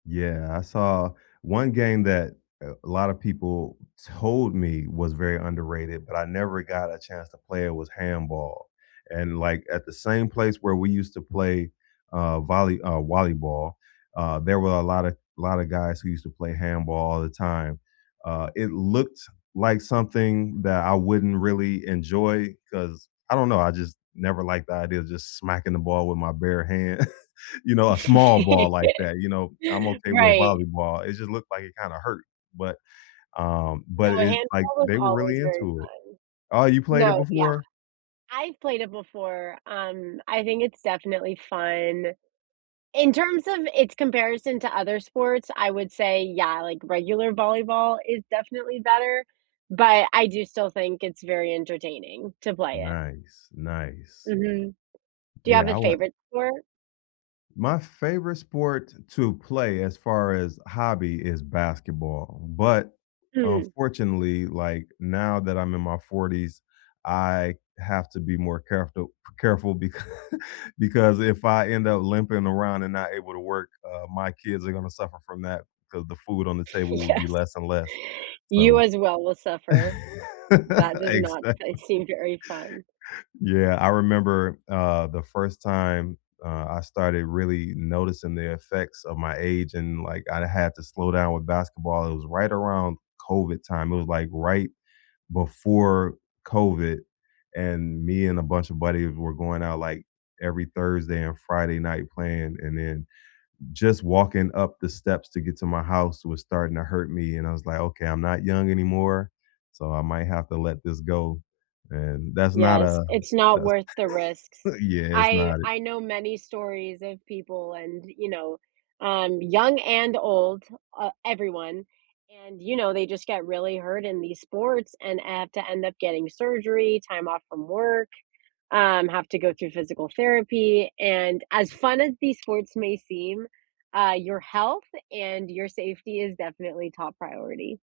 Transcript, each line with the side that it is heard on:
left: Yeah, I saw one game that, uh, a lotta people told me was very underrated, but I never got a chance to play it, was handball, and, like, at the same place where we used to play, uh, volley uh, wallyball, uh, there were a lotta lotta guys who used to play handball all the time. Uh, it looked like something that I wouldn't really enjoy 'cause, I don't know, I just never liked the idea of just smacking the ball with my bare hand. You know, a small ball like that, you know, I'm
right: Yeah,
left: okay with
right: right.
left: volleyball, it just looked like it kinda hurt, but,
right: I
left: um but
right: No,
left: it's like,
right: handball was
left: they were
right: always
left: really
right: very
left: into it. Oh, you
right: fun.
left: played it
right: No, yeah.
left: before?
right: I've played it before, um, I think it's definitely fun. In terms of its comparison to other sports, I would say, yeah, like, regular volleyball is definitely better, but I do still think it's very entertaining to play it.
left: Nice, nice.
right: Mhm. Do you
left: Yeah.
right: have any
left: I want
right: favorite sport?
left: My favorite sport to play, as far as hobby, is basketball, but
right: Mm.
left: unfortunately, like, now that I'm in my 40s, I have to be more careful c careful becau because if I end up limping around and not able to work, uh, my kids are gonna suffer from that, 'cause the food on the table will be
right: Yes.
left: less and less,
right: You
left: so
right: as well will suffer. That does not
left: Exactly.
right: can't seem very fun.
left: Yeah, I remember, uh, the 1st time, uh, I started really noticing the effects of my age and, like, I had to slow down with basketball, it was right around COVID time. It was, like, right before COVID, and me and a bunch of buddies we were going out, like, every Thursday and Friday night playing, and then just walking up the steps to get to my house was starting to hurt me, and I was like, "Okay, I'm not young anymore, so I might have to let this go," and, that's not
right: Yes,
left: a
right: it's not
left: that's
right: worth the risks.
left: Yeah, it's
right: I
left: not it.
right: I know many stories of people and, you know, um, young and old, uh, everyone, and, you know, they just get really hurt in these sports and have to end up getting surgery, time off from work, um, have to go through physical therapy, and as fun as these sports may seem, uh, your health and your safety is definitely top priority.